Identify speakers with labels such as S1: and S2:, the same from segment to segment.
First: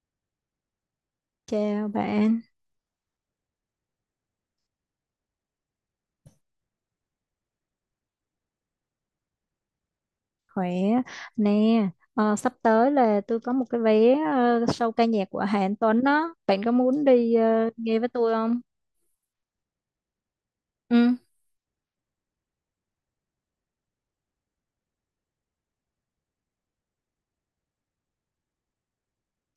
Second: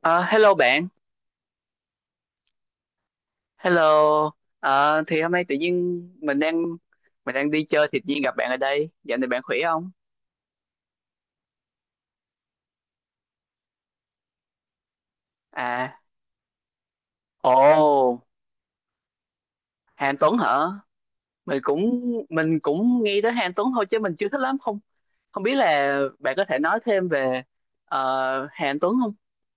S1: Ờ, Hello bạn,
S2: Chào bạn,
S1: hello. Thì hôm nay tự nhiên mình đang đi chơi thì tự nhiên gặp bạn ở đây. Dạo này bạn khỏe không?
S2: khỏe nè. Sắp tới là tôi có một cái vé show ca nhạc của Hà Anh
S1: À,
S2: Tuấn đó. Bạn có muốn đi
S1: ồ,
S2: nghe với tôi không?
S1: Hàn Tuấn hả?
S2: Ừ.
S1: Mình cũng mình cũng nghe tới Hàn Tuấn thôi chứ mình chưa thích lắm không. Không biết là bạn có thể nói thêm về Hàn Tuấn không?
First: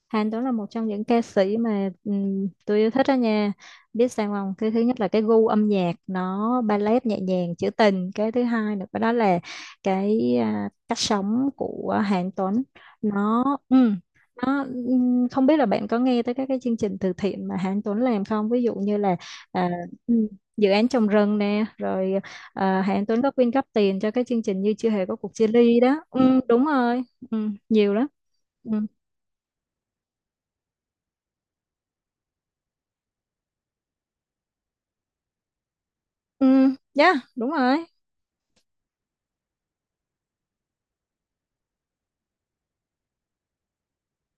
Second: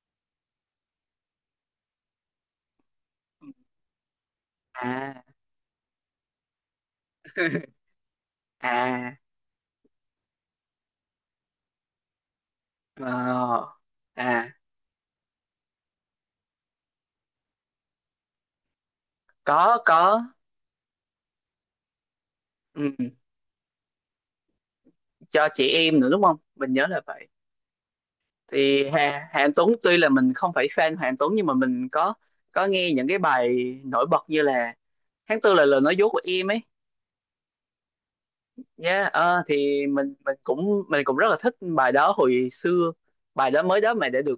S2: Hàn Tuấn là một trong những ca sĩ mà tôi yêu thích đó nha. Biết sao không? Cái thứ nhất là cái
S1: À,
S2: gu âm nhạc nó ballet nhẹ nhàng, trữ tình. Cái thứ hai nữa đó
S1: à,
S2: là cái cách sống của Hàn Tuấn. Nó
S1: ờ,
S2: ừm,
S1: à,
S2: nó không biết là bạn có nghe tới các cái chương trình từ thiện mà Hàn Tuấn làm không? Ví dụ như là à,
S1: có,
S2: ừm, dự án trồng rừng nè, rồi
S1: ừ,
S2: Hàn Tuấn có quyên góp tiền cho cái chương trình như chưa hề có cuộc chia
S1: cho chị
S2: ly
S1: em
S2: đó.
S1: nữa đúng không?
S2: Đúng
S1: Mình nhớ là
S2: rồi.
S1: vậy.
S2: Nhiều lắm.
S1: Thì Hà Anh Tuấn tuy là mình không phải fan Hà Anh Tuấn, nhưng mà mình có nghe những cái bài nổi bật như là tháng tư là lời nói dối của
S2: Ừ,
S1: em ấy.
S2: yeah, đúng rồi.
S1: Yeah, thì mình cũng rất là thích bài đó hồi xưa. Bài đó mới đó mà đã được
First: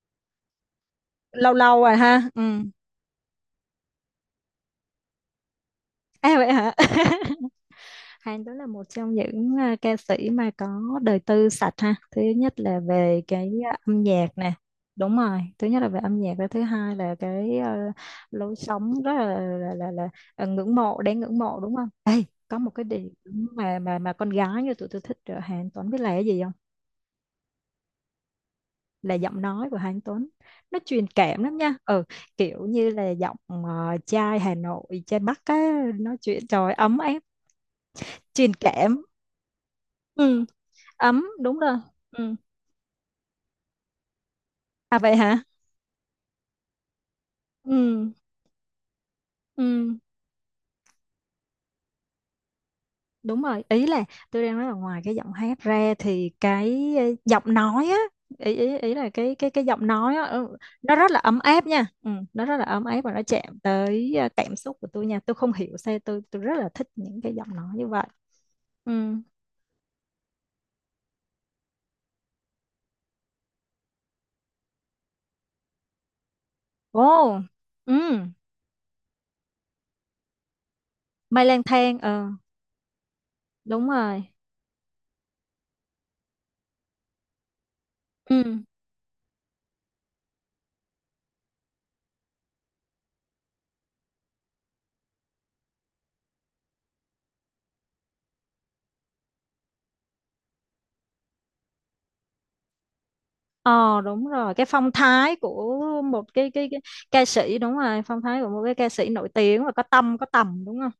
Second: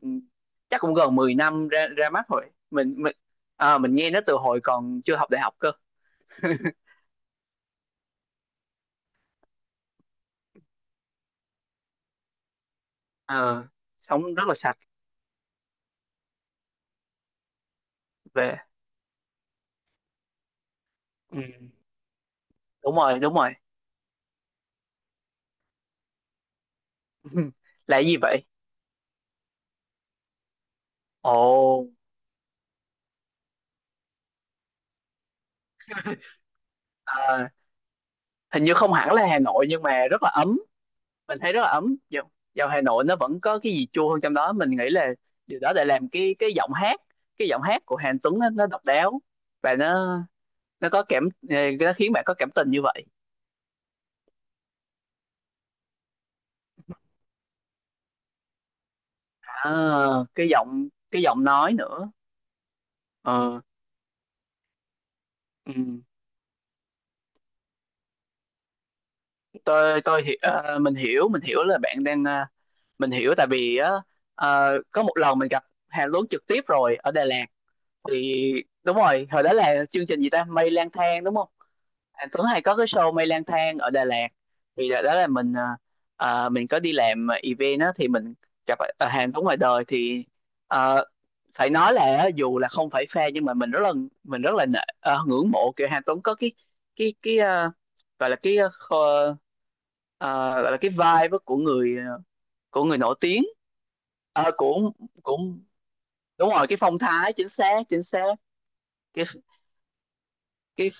S1: chắc cũng gần 10
S2: Lâu
S1: năm
S2: lâu
S1: ra
S2: rồi
S1: ra mắt
S2: ha. Ừ.
S1: rồi. mình mình mình nghe nó từ hồi còn chưa học đại học cơ.
S2: À vậy hả? Hàn đó là một trong những ca sĩ mà có đời tư sạch ha. Thứ nhất là về cái
S1: Ờ,
S2: âm nhạc
S1: Sống rất
S2: nè.
S1: là sạch.
S2: Đúng rồi. Thứ nhất là về âm nhạc và thứ hai là cái lối
S1: Về,
S2: sống rất là ngưỡng mộ, đáng ngưỡng
S1: ừ,
S2: mộ đúng không? Ê, có một cái
S1: đúng
S2: điểm
S1: rồi, đúng rồi.
S2: mà con gái như tụi tôi thích ở Hàn Tuấn biết là cái gì không?
S1: Là cái gì vậy?
S2: Là giọng nói của Hà Anh Tuấn, nó truyền
S1: Ồ,
S2: cảm lắm nha. Ừ, kiểu như là giọng trai Hà Nội, trai Bắc á, nói chuyện trời ơi, ấm áp,
S1: à,
S2: truyền
S1: hình như không
S2: cảm.
S1: hẳn là Hà Nội nhưng mà rất là
S2: Ừ,
S1: ấm.
S2: ấm,
S1: Mình thấy
S2: đúng
S1: rất là
S2: rồi.
S1: ấm. dạo,
S2: Ừ,
S1: dạo Hà Nội nó vẫn có cái gì chua hơn trong đó, mình nghĩ
S2: à
S1: là
S2: vậy hả.
S1: điều đó để làm cái giọng hát, cái giọng hát của
S2: Ừ.
S1: Hàn Tuấn nó độc đáo. Và
S2: ừ
S1: nó có cảm, nó khiến bạn có cảm tình như vậy.
S2: đúng rồi Ý là tôi đang nói là ngoài cái giọng hát ra thì cái giọng nói á, ý ý ý là cái
S1: à,
S2: giọng nói á.
S1: cái
S2: Ừ,
S1: giọng
S2: nó rất là
S1: cái
S2: ấm
S1: giọng
S2: áp
S1: nói
S2: nha. Ừ,
S1: nữa.
S2: nó rất là ấm áp và nó chạm
S1: Ờ,
S2: tới cảm xúc của tôi nha. Tôi không hiểu sao
S1: ừ.
S2: tôi rất là thích những cái giọng nói như vậy. Ừ.
S1: Mình hiểu, mình hiểu là bạn đang, mình hiểu tại vì á, có một lần mình gặp Hàn Tuấn trực tiếp rồi ở Đà
S2: Ồ,
S1: Lạt.
S2: ừ,
S1: Thì đúng rồi, hồi đó là chương trình gì ta, mây lang thang đúng
S2: mây
S1: không?
S2: lang thang, ờ,
S1: Anh Tuấn hay có cái show Mây Lang Thang
S2: đúng
S1: ở Đà
S2: rồi.
S1: Lạt. Thì đó đó là mình, mình có đi làm event đó, thì mình
S2: Ừ,
S1: gặp, hàng Tuấn ngoài đời. Thì ờ, phải nói là á, dù là không phải fan nhưng mà mình rất là ngưỡng mộ, kiểu hàng Tuấn có cái, cái cái ờ, gọi là cái, gọi là cái vibe á của người, của người nổi tiếng.
S2: ờ, đúng rồi, cái phong
S1: Của,
S2: thái
S1: cũng
S2: của một
S1: đúng
S2: cái, cái
S1: rồi, cái
S2: cái
S1: phong
S2: ca
S1: thái chính
S2: sĩ, đúng
S1: xác,
S2: rồi,
S1: chính
S2: phong
S1: xác.
S2: thái của một cái ca sĩ
S1: cái
S2: nổi tiếng và có tâm, có tầm, đúng
S1: cái,
S2: không?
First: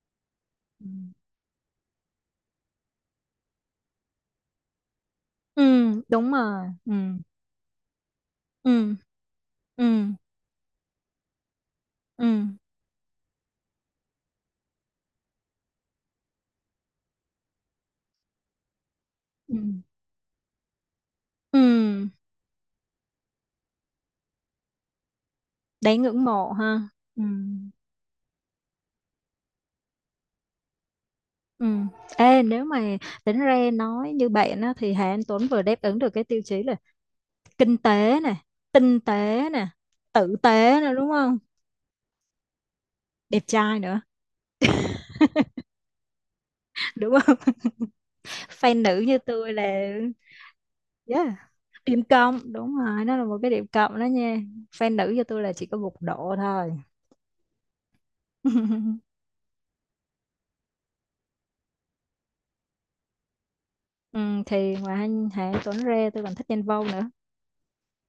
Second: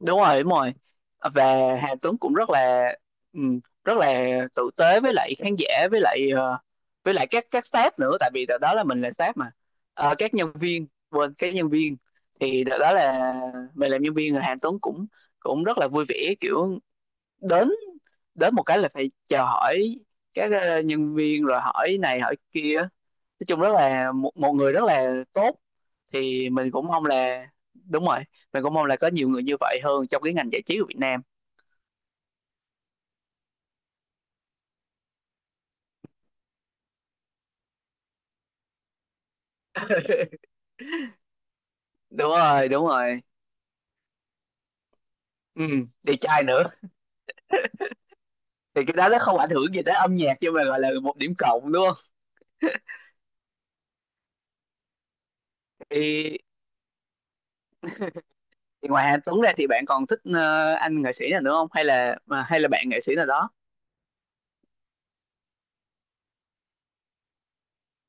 S1: đúng rồi, đúng rồi.
S2: Ừ,
S1: Và Hà Tuấn cũng rất là, rất là tử tế với lại khán
S2: ừ,
S1: giả, với lại
S2: đúng rồi, ừ,
S1: với lại các staff nữa, tại vì đợt đó là
S2: ừ,
S1: mình là staff mà.
S2: ừ,
S1: Ờ, các nhân viên, quên, các nhân viên.
S2: ừ,
S1: Thì đợt đó là mình làm nhân viên, rồi Hà Tuấn cũng cũng rất là vui vẻ, kiểu đến đến một cái là phải chào
S2: ừ,
S1: hỏi các nhân viên rồi hỏi
S2: ừ,
S1: này hỏi kia. Nói chung rất là một, một người rất là tốt.
S2: đáng ngưỡng
S1: Thì
S2: mộ
S1: mình cũng
S2: ha.
S1: mong
S2: Ừ.
S1: là, đúng rồi, mình cũng mong là có nhiều người như vậy hơn trong cái ngành giải trí của Việt Nam.
S2: Ừ. Ê, nếu mà tính ra nói như bạn á, thì Hà Anh Tuấn vừa đáp ứng được cái tiêu chí là kinh tế nè, tinh tế nè, tử tế nè, đúng không?
S1: Đúng rồi, đúng rồi.
S2: Đẹp trai nữa.
S1: Ừ, đẹp trai nữa.
S2: Đúng không, fan
S1: Thì cái
S2: nữ
S1: đó
S2: như
S1: nó không ảnh
S2: tôi
S1: hưởng gì
S2: là
S1: tới âm nhạc nhưng mà gọi là một điểm
S2: yeah,
S1: cộng đúng không?
S2: điểm cộng, đúng rồi, nó là một cái điểm cộng đó nha. Fan nữ cho tôi là chỉ có một độ
S1: thì,
S2: thôi.
S1: thì ngoài Hà Tuấn ra thì bạn còn thích anh nghệ sĩ nào nữa không, hay là bạn nghệ sĩ nào đó?
S2: Ừ, thì ngoài anh Hà Tuấn Rê, tôi còn thích Đen Vâu nữa.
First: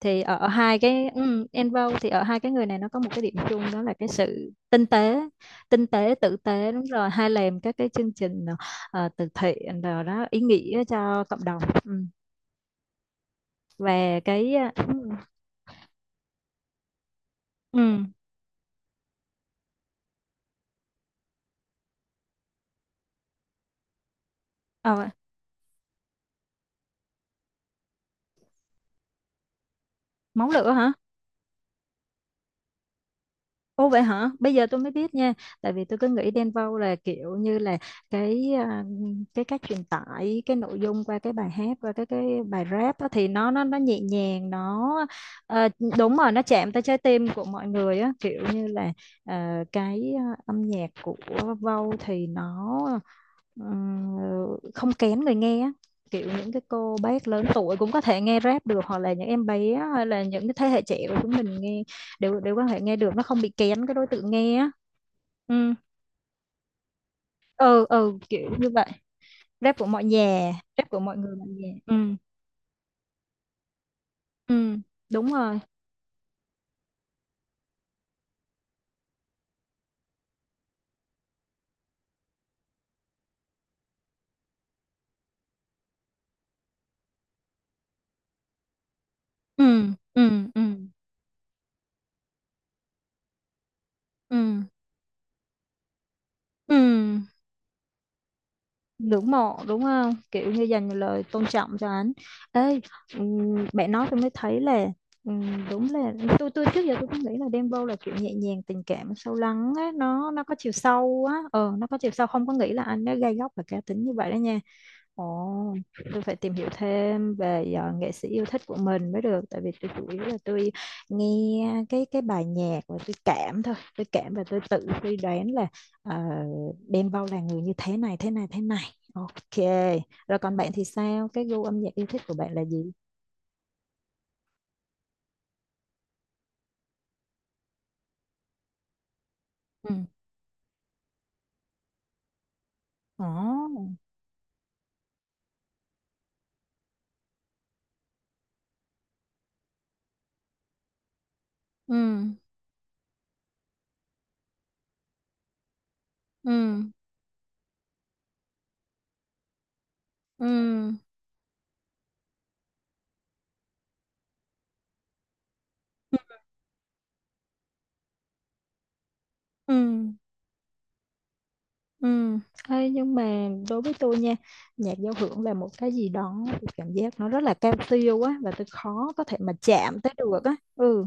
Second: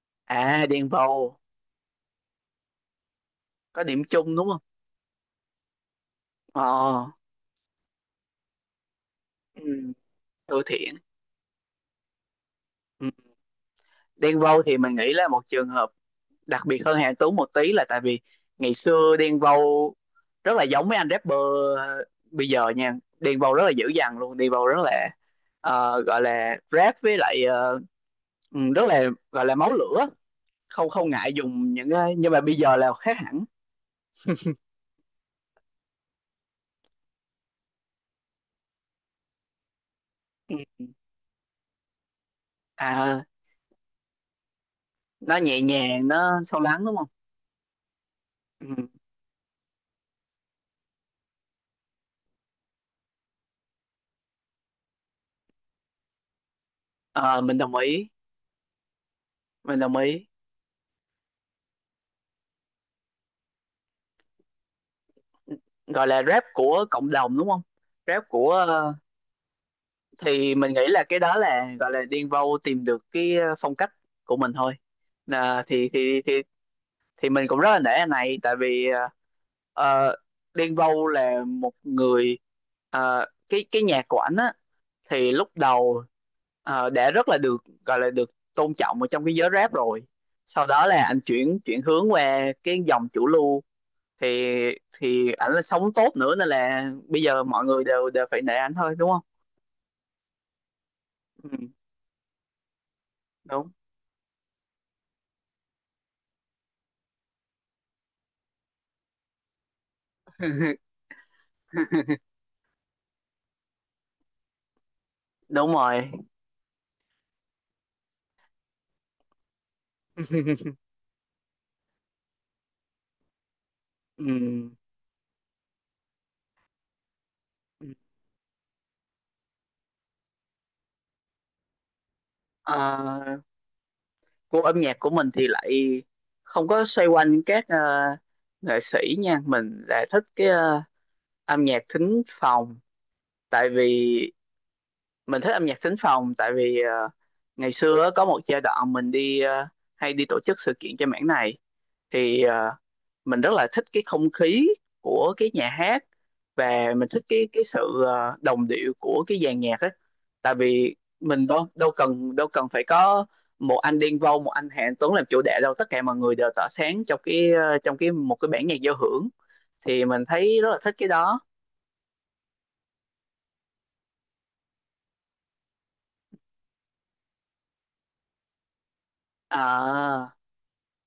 S2: Thì ở
S1: À,
S2: hai
S1: Đen
S2: cái,
S1: Vâu
S2: Đen Vâu, thì ở hai cái người này nó có một cái điểm chung đó
S1: có
S2: là
S1: điểm
S2: cái
S1: chung đúng
S2: sự
S1: không?
S2: tinh tế. Tinh tế, tử
S1: Ờ,
S2: tế, đúng rồi, hay làm các cái chương trình từ thiện
S1: ừ,
S2: rồi đó, ý
S1: Thưa
S2: nghĩa
S1: Thiện,
S2: cho cộng đồng. Ừ.
S1: ừ.
S2: Và
S1: Đen
S2: cái
S1: Vâu thì mình nghĩ là một trường hợp đặc biệt hơn Hà Anh Tú một tí, là tại
S2: ừ,
S1: vì ngày xưa Đen Vâu rất là giống mấy anh rapper ờ, bây giờ nha. Đen Vâu rất là dữ dằn luôn. Đen Vâu rất
S2: ờ,
S1: là, gọi là rap với lại, rất là, gọi là máu lửa.
S2: máu lửa
S1: Không,
S2: hả?
S1: không ngại dùng những cái, nhưng mà bây giờ là khác hẳn.
S2: Ồ vậy hả? Bây giờ tôi mới biết nha. Tại vì tôi cứ nghĩ Đen Vâu là kiểu như là cái cái cách truyền tải cái
S1: Ừ.
S2: nội dung qua cái bài hát, qua cái bài rap á,
S1: À,
S2: thì nó nhẹ nhàng nó
S1: nó nhẹ
S2: ờ,
S1: nhàng,
S2: đúng rồi, nó
S1: nó sâu
S2: chạm tới
S1: lắng
S2: trái
S1: đúng không?
S2: tim của mọi người á, kiểu như
S1: Ừ.
S2: là cái âm nhạc của Vâu thì nó ờ, không kén người nghe á. Kiểu những cái cô bác
S1: Ờ,
S2: lớn
S1: mình đồng
S2: tuổi cũng có
S1: ý,
S2: thể nghe rap được, hoặc là những em bé
S1: mình đồng
S2: hay là
S1: ý.
S2: những cái thế hệ trẻ của chúng mình nghe, để quan hệ nghe được, nó không bị kén cái đối tượng nghe á. ừ
S1: Gọi là rap của cộng đồng đúng không?
S2: ừ ừ
S1: Rap
S2: kiểu
S1: của,
S2: như vậy. Rap của mọi nhà,
S1: thì mình nghĩ
S2: rap của
S1: là
S2: mọi
S1: cái đó
S2: người mọi nhà.
S1: là gọi
S2: Ừ,
S1: là điên vâu tìm được cái, phong cách của mình thôi.
S2: ừ, đúng rồi.
S1: à, thì thì thì thì mình cũng rất là nể anh này, tại vì ờ, điên vô là một người, cái nhạc của ảnh á, thì lúc đầu đã rất là được, gọi là được tôn trọng ở trong cái giới
S2: Ừ,
S1: rap rồi.
S2: ừ, ừ,
S1: Sau đó là anh chuyển chuyển hướng qua cái dòng chủ lưu. thì
S2: ừ,
S1: thì ảnh là sống tốt nữa, nên
S2: ừ,
S1: là bây giờ mọi người đều đều phải nể ảnh thôi đúng không?
S2: ngưỡng mộ đúng không, kiểu như dành lời tôn
S1: Ừ,
S2: trọng cho anh ấy. Ừm,
S1: đúng.
S2: bạn nói tôi mới thấy là đúng là tôi trước giờ tôi cứ nghĩ là Dembow là kiểu nhẹ nhàng, tình cảm, sâu lắng á, nó có chiều sâu á, ờ nó có chiều sâu, không có nghĩ là anh nó gay góc và cá tính như vậy đó nha.
S1: Đúng
S2: Ồ,
S1: rồi.
S2: tôi phải tìm hiểu thêm về nghệ sĩ yêu thích của mình mới được, tại vì tôi chủ yếu là tôi nghe cái bài nhạc và tôi cảm thôi, tôi cảm và tôi
S1: Ừ.
S2: tự suy đoán là ờ, Đen Vâu là người như thế này thế này thế này. Ok, rồi còn bạn thì sao, cái gu âm nhạc yêu thích của bạn là gì?
S1: Ờ, Gu âm nhạc của mình thì lại không có xoay quanh các nghệ sĩ nha. Mình
S2: Ừ.
S1: lại thích cái, âm nhạc thính phòng. Tại
S2: Ồ,
S1: vì mình thích âm nhạc thính phòng tại vì, ngày xưa á, có một giai đoạn mình đi, hay đi tổ chức sự kiện cho mảng này.
S2: ừ,
S1: Thì mình rất là thích cái không khí của cái nhà hát, và mình thích cái sự, đồng điệu của cái dàn nhạc á. Tại vì mình đâu đâu cần phải có một anh Đen Vâu, một anh Hà Anh Tuấn làm chủ đạo đâu, tất cả mọi người đều tỏa sáng trong cái, trong cái một cái bản nhạc giao hưởng. Thì mình thấy rất là thích cái đó.
S2: ừ. Ê, nhưng mà đối với tôi nha, nhạc giao hưởng là một cái gì đó, tôi cảm giác nó rất là cao siêu á, và tôi khó có thể mà chạm tới
S1: À,
S2: được á. Ừ.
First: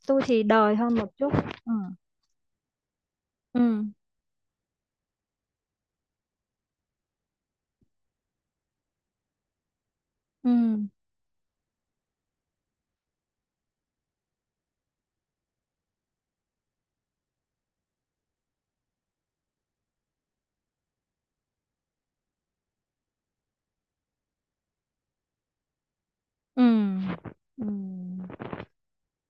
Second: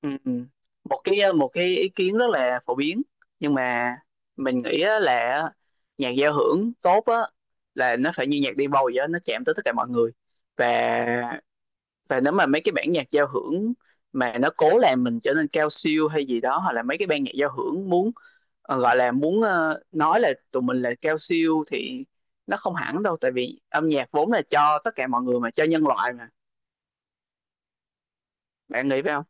S1: ừ,
S2: Tôi
S1: ừ.
S2: thì đời hơn
S1: một
S2: một
S1: cái ờ,
S2: chút.
S1: một cái
S2: Ừ.
S1: ý kiến rất là phổ biến. Nhưng
S2: Ừ,
S1: mà mình nghĩ á, là nhạc giao hưởng tốt á là nó phải như nhạc Đen Vâu vậy đó, nó chạm tới tất cả mọi người.
S2: ừ,
S1: Và và nếu mà mấy cái bản nhạc giao hưởng mà nó cố làm mình trở nên cao siêu hay gì đó, hoặc là mấy cái ban nhạc giao hưởng muốn, gọi là muốn, nói là tụi mình là cao siêu thì nó không hẳn đâu, tại vì âm nhạc vốn là cho tất cả mọi người mà, cho nhân loại mà,
S2: ừ, ừ.
S1: bạn nghĩ phải không?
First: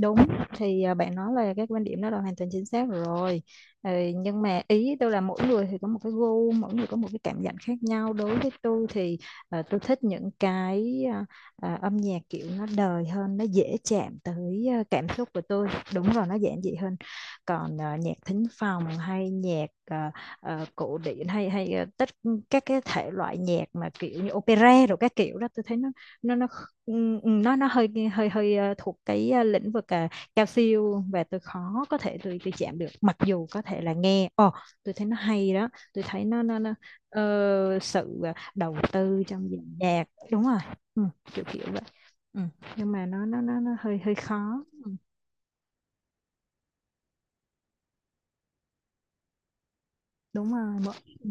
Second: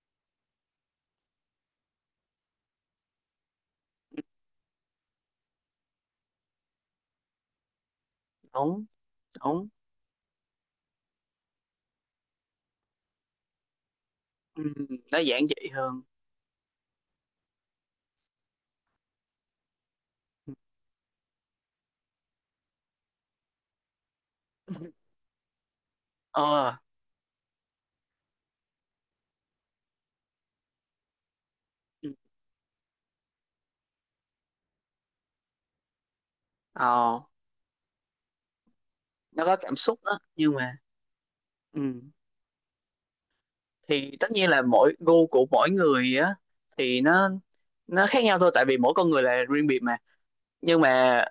S2: Đúng, thì bạn nói là cái quan điểm đó là hoàn toàn chính xác rồi. Ừ, nhưng mà ý tôi là mỗi người thì có một cái gu, mỗi người có một cái cảm nhận khác nhau, đối với
S1: Đúng,
S2: tôi thì
S1: đúng.
S2: tôi thích những cái âm nhạc kiểu nó đời hơn, nó dễ chạm
S1: Ừ,
S2: tới cảm
S1: nó
S2: xúc của
S1: giản
S2: tôi.
S1: dị hơn.
S2: Đúng rồi, nó giản dị hơn. Còn nhạc thính phòng hay nhạc cổ điển hay hay à, tất các cái thể loại nhạc mà kiểu như opera rồi các kiểu đó, tôi thấy nó nó
S1: ờ
S2: Ừ, ừ, nó hơi hơi hơi thuộc cái lĩnh vực cao siêu, và tôi khó có
S1: ừ.
S2: thể, tôi chạm được, mặc dù có thể là nghe ồ tôi thấy nó hay đó, tôi thấy nó nó
S1: ờ
S2: sự đầu tư
S1: nó
S2: trong
S1: có
S2: dàn
S1: cảm xúc
S2: nhạc,
S1: đó
S2: đúng
S1: nhưng
S2: rồi.
S1: mà,
S2: Ừ, kiểu kiểu
S1: ừ.
S2: vậy. Ừ. Nhưng mà nó hơi hơi
S1: Thì tất nhiên là
S2: khó.
S1: mỗi gu của mỗi người á, thì nó khác nhau thôi, tại vì mỗi con người là riêng biệt.
S2: Đúng rồi,
S1: Nhưng
S2: mỗi,
S1: mà
S2: ừ.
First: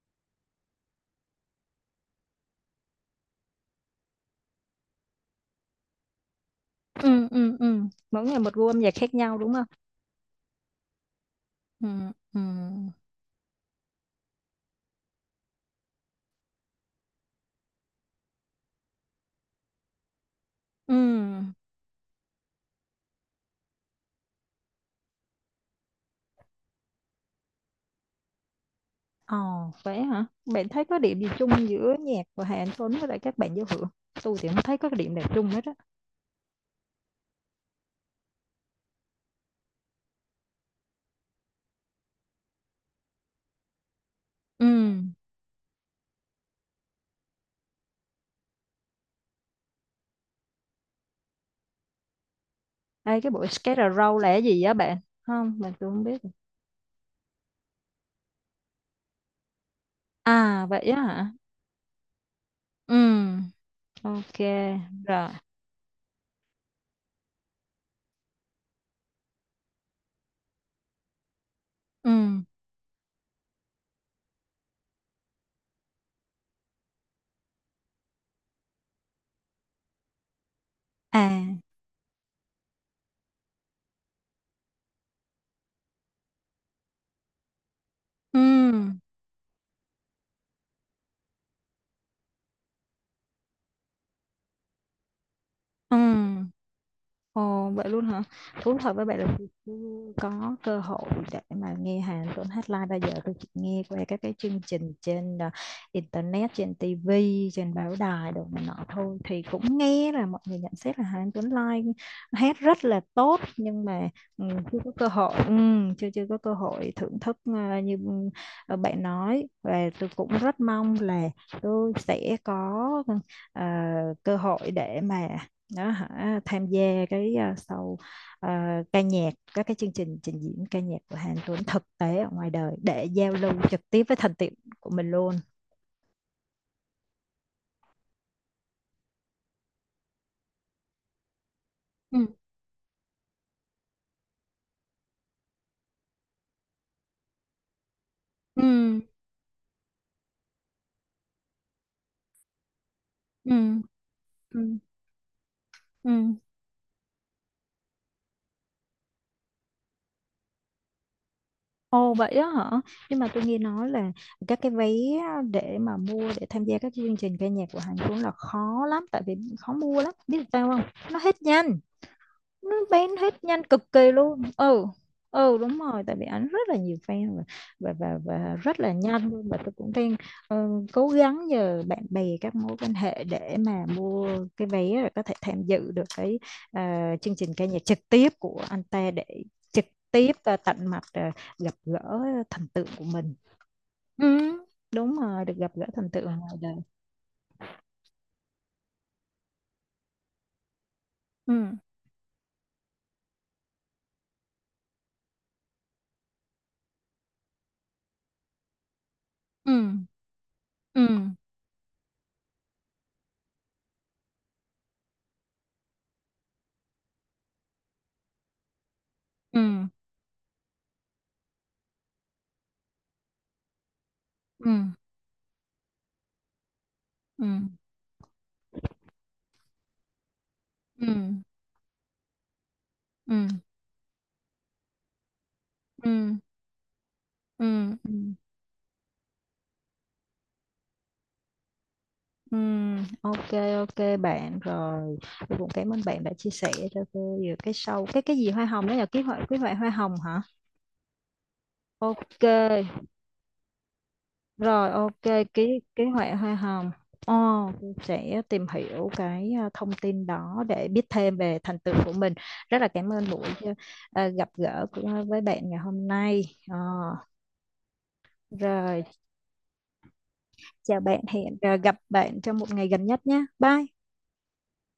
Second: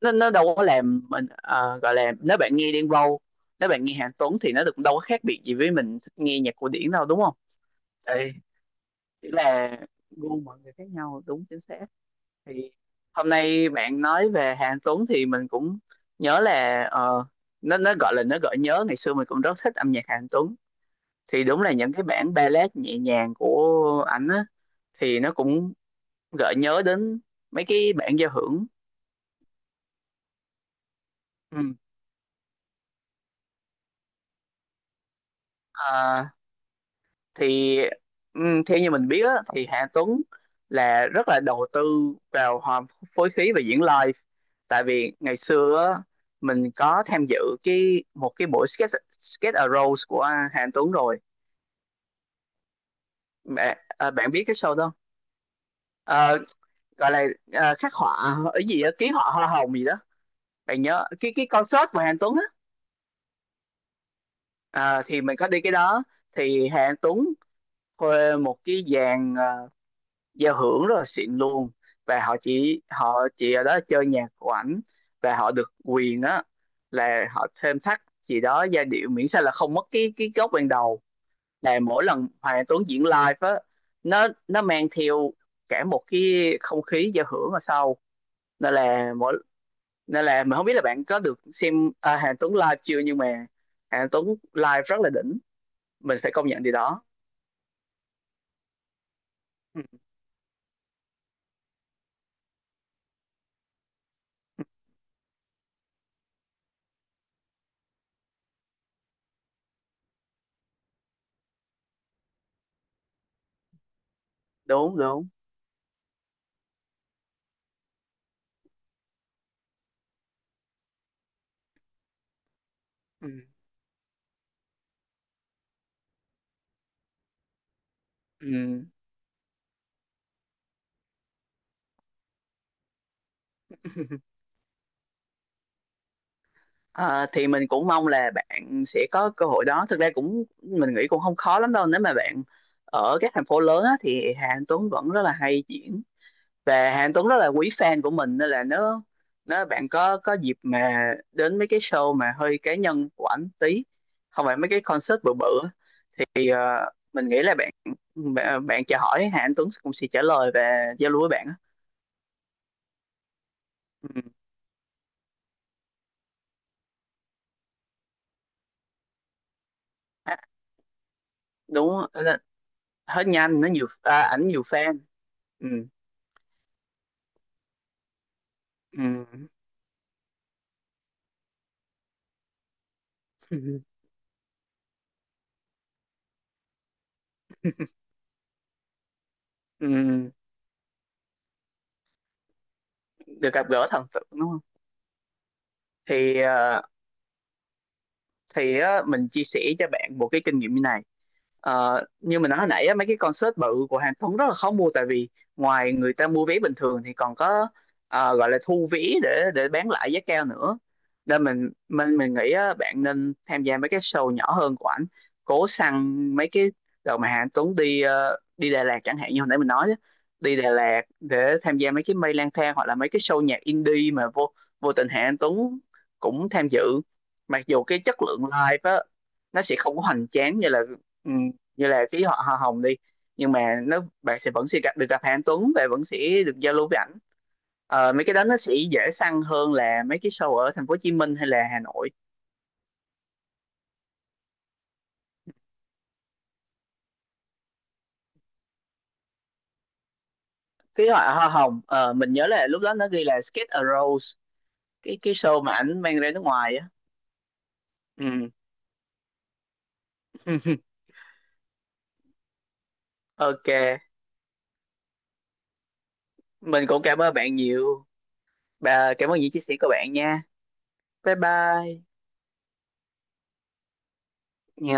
S1: nó đâu có làm mình, gọi là, nếu bạn nghe Đen Vâu, nếu bạn nghe Hà Tuấn thì nó cũng đâu có khác biệt gì với mình thích nghe nhạc cổ điển đâu đúng
S2: Ừ,
S1: không?
S2: ừ, ừ. Mỗi
S1: Ê,
S2: người một gu âm nhạc khác
S1: chỉ
S2: nhau đúng không.
S1: là gu mọi người khác nhau đúng, chính xác.
S2: Ừ, ừ.
S1: Thì hôm nay bạn nói về Hà Tuấn thì mình cũng nhớ là, nó gọi là nó gợi nhớ ngày xưa mình cũng rất thích âm nhạc Hà Tuấn.
S2: Ừ.
S1: Thì đúng là những cái bản ballad nhẹ nhàng của ảnh á, thì nó cũng gợi nhớ đến mấy cái bản giao hưởng.
S2: Ồ, vậy hả? Bạn thấy có điểm gì chung giữa nhạc của Hà Anh Tuấn với lại các bạn giao hưởng? Tôi thì không thấy có cái điểm nào chung hết á.
S1: Ừ. Thì theo như mình biết á, thì Hà Tuấn là rất là đầu tư vào, hòm, phối khí và diễn live.
S2: Ừ.
S1: Tại vì ngày xưa á, mình có tham dự cái một cái buổi, sketch sketch a Rose của Hà Tuấn rồi.
S2: Đây cái buổi
S1: bạn,
S2: Skate a
S1: à,
S2: Row là
S1: bạn
S2: cái
S1: biết cái
S2: gì á
S1: show đó không?
S2: bạn? Không, tôi không biết.
S1: Ờ, Gọi là, khắc họa ở gì đó, ký họa hoa hồng gì đó.
S2: À, vậy
S1: Bạn
S2: á
S1: nhớ
S2: hả?
S1: cái concert của Hà Tuấn á?
S2: Ừ. Ok,
S1: Ờ, thì
S2: rồi.
S1: mình có đi cái đó. Thì Hà Tuấn thuê một cái dàn, giao hưởng rất là xịn luôn,
S2: Ừ.
S1: và họ chỉ ở đó chơi nhạc của ảnh. Và họ được quyền á là họ thêm thắt gì đó giai điệu, miễn sao là không mất cái gốc ban đầu.
S2: À.
S1: Là mỗi lần Hoàng Anh Tuấn diễn live á, nó mang theo cả một cái không khí giao hưởng ở sau.
S2: Ừ.
S1: Nên là mỗi nên là mình không biết là bạn có được xem, Hoàng Anh Tuấn live chưa, nhưng mà Hoàng Anh Tuấn live rất là đỉnh.
S2: Ừ.
S1: Mình phải công nhận điều đó.
S2: Ồ, vậy luôn hả? Thú thật với bạn là tôi chưa
S1: Ừ,
S2: có cơ hội để mà nghe Hàn Tuấn hát live bao giờ, tôi chỉ nghe qua các cái chương trình trên internet, trên TV, trên báo đài đồ này nọ thôi, thì cũng nghe là mọi người nhận xét là Hàn Tuấn live hát rất là tốt, nhưng mà ừ, chưa có
S1: đúng,
S2: cơ
S1: đúng,
S2: hội. Ừ, chưa chưa có cơ hội thưởng thức như ừ, bạn nói, và tôi cũng rất mong là tôi sẽ có
S1: ừ.
S2: à, cơ hội để mà đó hả tham gia cái show
S1: Ừ.
S2: ca nhạc, các cái chương trình trình diễn ca nhạc của Hàn Tuấn thực tế ở ngoài đời để giao lưu trực tiếp với thành tiệu của mình luôn.
S1: Ờ, thì mình cũng mong là bạn sẽ có cơ hội đó. Thực ra cũng mình nghĩ cũng không khó lắm đâu. Nếu mà
S2: Ừ,
S1: bạn ở các thành phố lớn á, thì Hà Anh Tuấn vẫn rất là hay diễn, và Hà Anh Tuấn rất là quý fan của mình. Nên là nếu
S2: ừ,
S1: nếu bạn có dịp mà đến mấy cái show mà hơi cá nhân của ảnh
S2: ừ,
S1: tí, không phải mấy
S2: ừ,
S1: cái concert bự bự á,
S2: ừ,
S1: thì mình nghĩ là bạn bạn, bạn chào hỏi Hà Anh Tuấn cũng sẽ trả lời và giao lưu với bạn á.
S2: ồ vậy đó hả. Nhưng mà tôi nghe nói
S1: Ừ.
S2: là các cái vé để mà mua để tham gia các chương trình ca nhạc của Hàn Tuấn là khó lắm, tại vì khó mua lắm,
S1: À,
S2: biết sao không, nó hết nhanh,
S1: đúng là
S2: nó bán
S1: hết
S2: hết
S1: nhanh.
S2: nhanh cực kỳ luôn.
S1: Ảnh nhiều
S2: Ừ,
S1: fan.
S2: ừ,
S1: Ừ.
S2: đúng rồi, tại vì ảnh rất là nhiều fan, và và rất là
S1: Ừ.
S2: nhanh luôn, và tôi cũng đang ờ, cố gắng nhờ bạn bè, các mối quan hệ để mà mua cái vé, rồi có thể tham dự được cái chương trình ca nhạc trực tiếp của anh ta, để trực
S1: Ừm,
S2: tiếp và tận mặt gặp gỡ thần tượng của mình.
S1: được gặp gỡ thần tượng đúng
S2: Ừ,
S1: không?
S2: đúng rồi, được gặp gỡ thần tượng
S1: Thì
S2: ngoài đời.
S1: ờ, thì á, mình chia sẻ cho bạn một cái kinh nghiệm như này.
S2: Ừ,
S1: Như mình nói hồi nãy á, mấy cái concert bự của Hàn Tuấn rất là khó mua, tại vì ngoài người ta mua vé bình thường thì còn có, gọi là thu vé để
S2: ừ,
S1: bán lại giá cao nữa.
S2: ừ,
S1: Nên mình nghĩ á, bạn nên tham gia mấy cái show nhỏ hơn của ảnh, cố săn mấy cái đợt mà Hàn Tuấn đi, đi Đà Lạt chẳng hạn, như hồi nãy
S2: ừ,
S1: mình nói á, đi Đà Lạt để tham gia mấy cái mây lang thang, hoặc là mấy cái show nhạc indie mà vô
S2: ừ,
S1: vô tình Hàn Tuấn cũng tham dự.
S2: ừ,
S1: Mặc dù cái chất lượng live á nó sẽ không có hoành tráng như là,
S2: ừ,
S1: ừ, như là phí họ hoa hồng đi,
S2: ừ,
S1: nhưng mà nó bạn sẽ vẫn sẽ được gặp Hà Anh Tuấn và vẫn
S2: ừ,
S1: sẽ được giao lưu với ảnh.
S2: ừ,
S1: Mấy
S2: ừ.
S1: cái đó nó sẽ dễ săn hơn là mấy cái show ở thành phố Hồ Chí Minh hay là Hà Nội.
S2: Ok, ok bạn, rồi tôi cũng cảm ơn bạn đã chia sẻ cho tôi về cái sâu cái gì hoa hồng đó, là ký họa, ký họa hoa hồng hả?
S1: Phí họ hoa hồng, mình
S2: Ok,
S1: nhớ là lúc đó nó ghi là Skate a Rose,
S2: rồi,
S1: cái
S2: ok,
S1: cái show mà
S2: ký
S1: ảnh
S2: ký
S1: mang ra
S2: họa
S1: nước
S2: hoa
S1: ngoài á.
S2: hồng. Ồ, tôi sẽ
S1: Ừ.
S2: tìm hiểu cái thông tin đó để biết thêm về thành tựu của mình. Rất là cảm ơn buổi
S1: Ok,
S2: gặp gỡ của, với bạn ngày hôm nay. Ờ,
S1: mình cũng cảm ơn bạn nhiều.
S2: rồi,
S1: Bà, cảm ơn những chia sẻ của bạn nha.
S2: chào bạn,
S1: Bye
S2: hẹn gặp
S1: bye.
S2: bạn trong một ngày gần nhất nhé, bye.
S1: Dạ.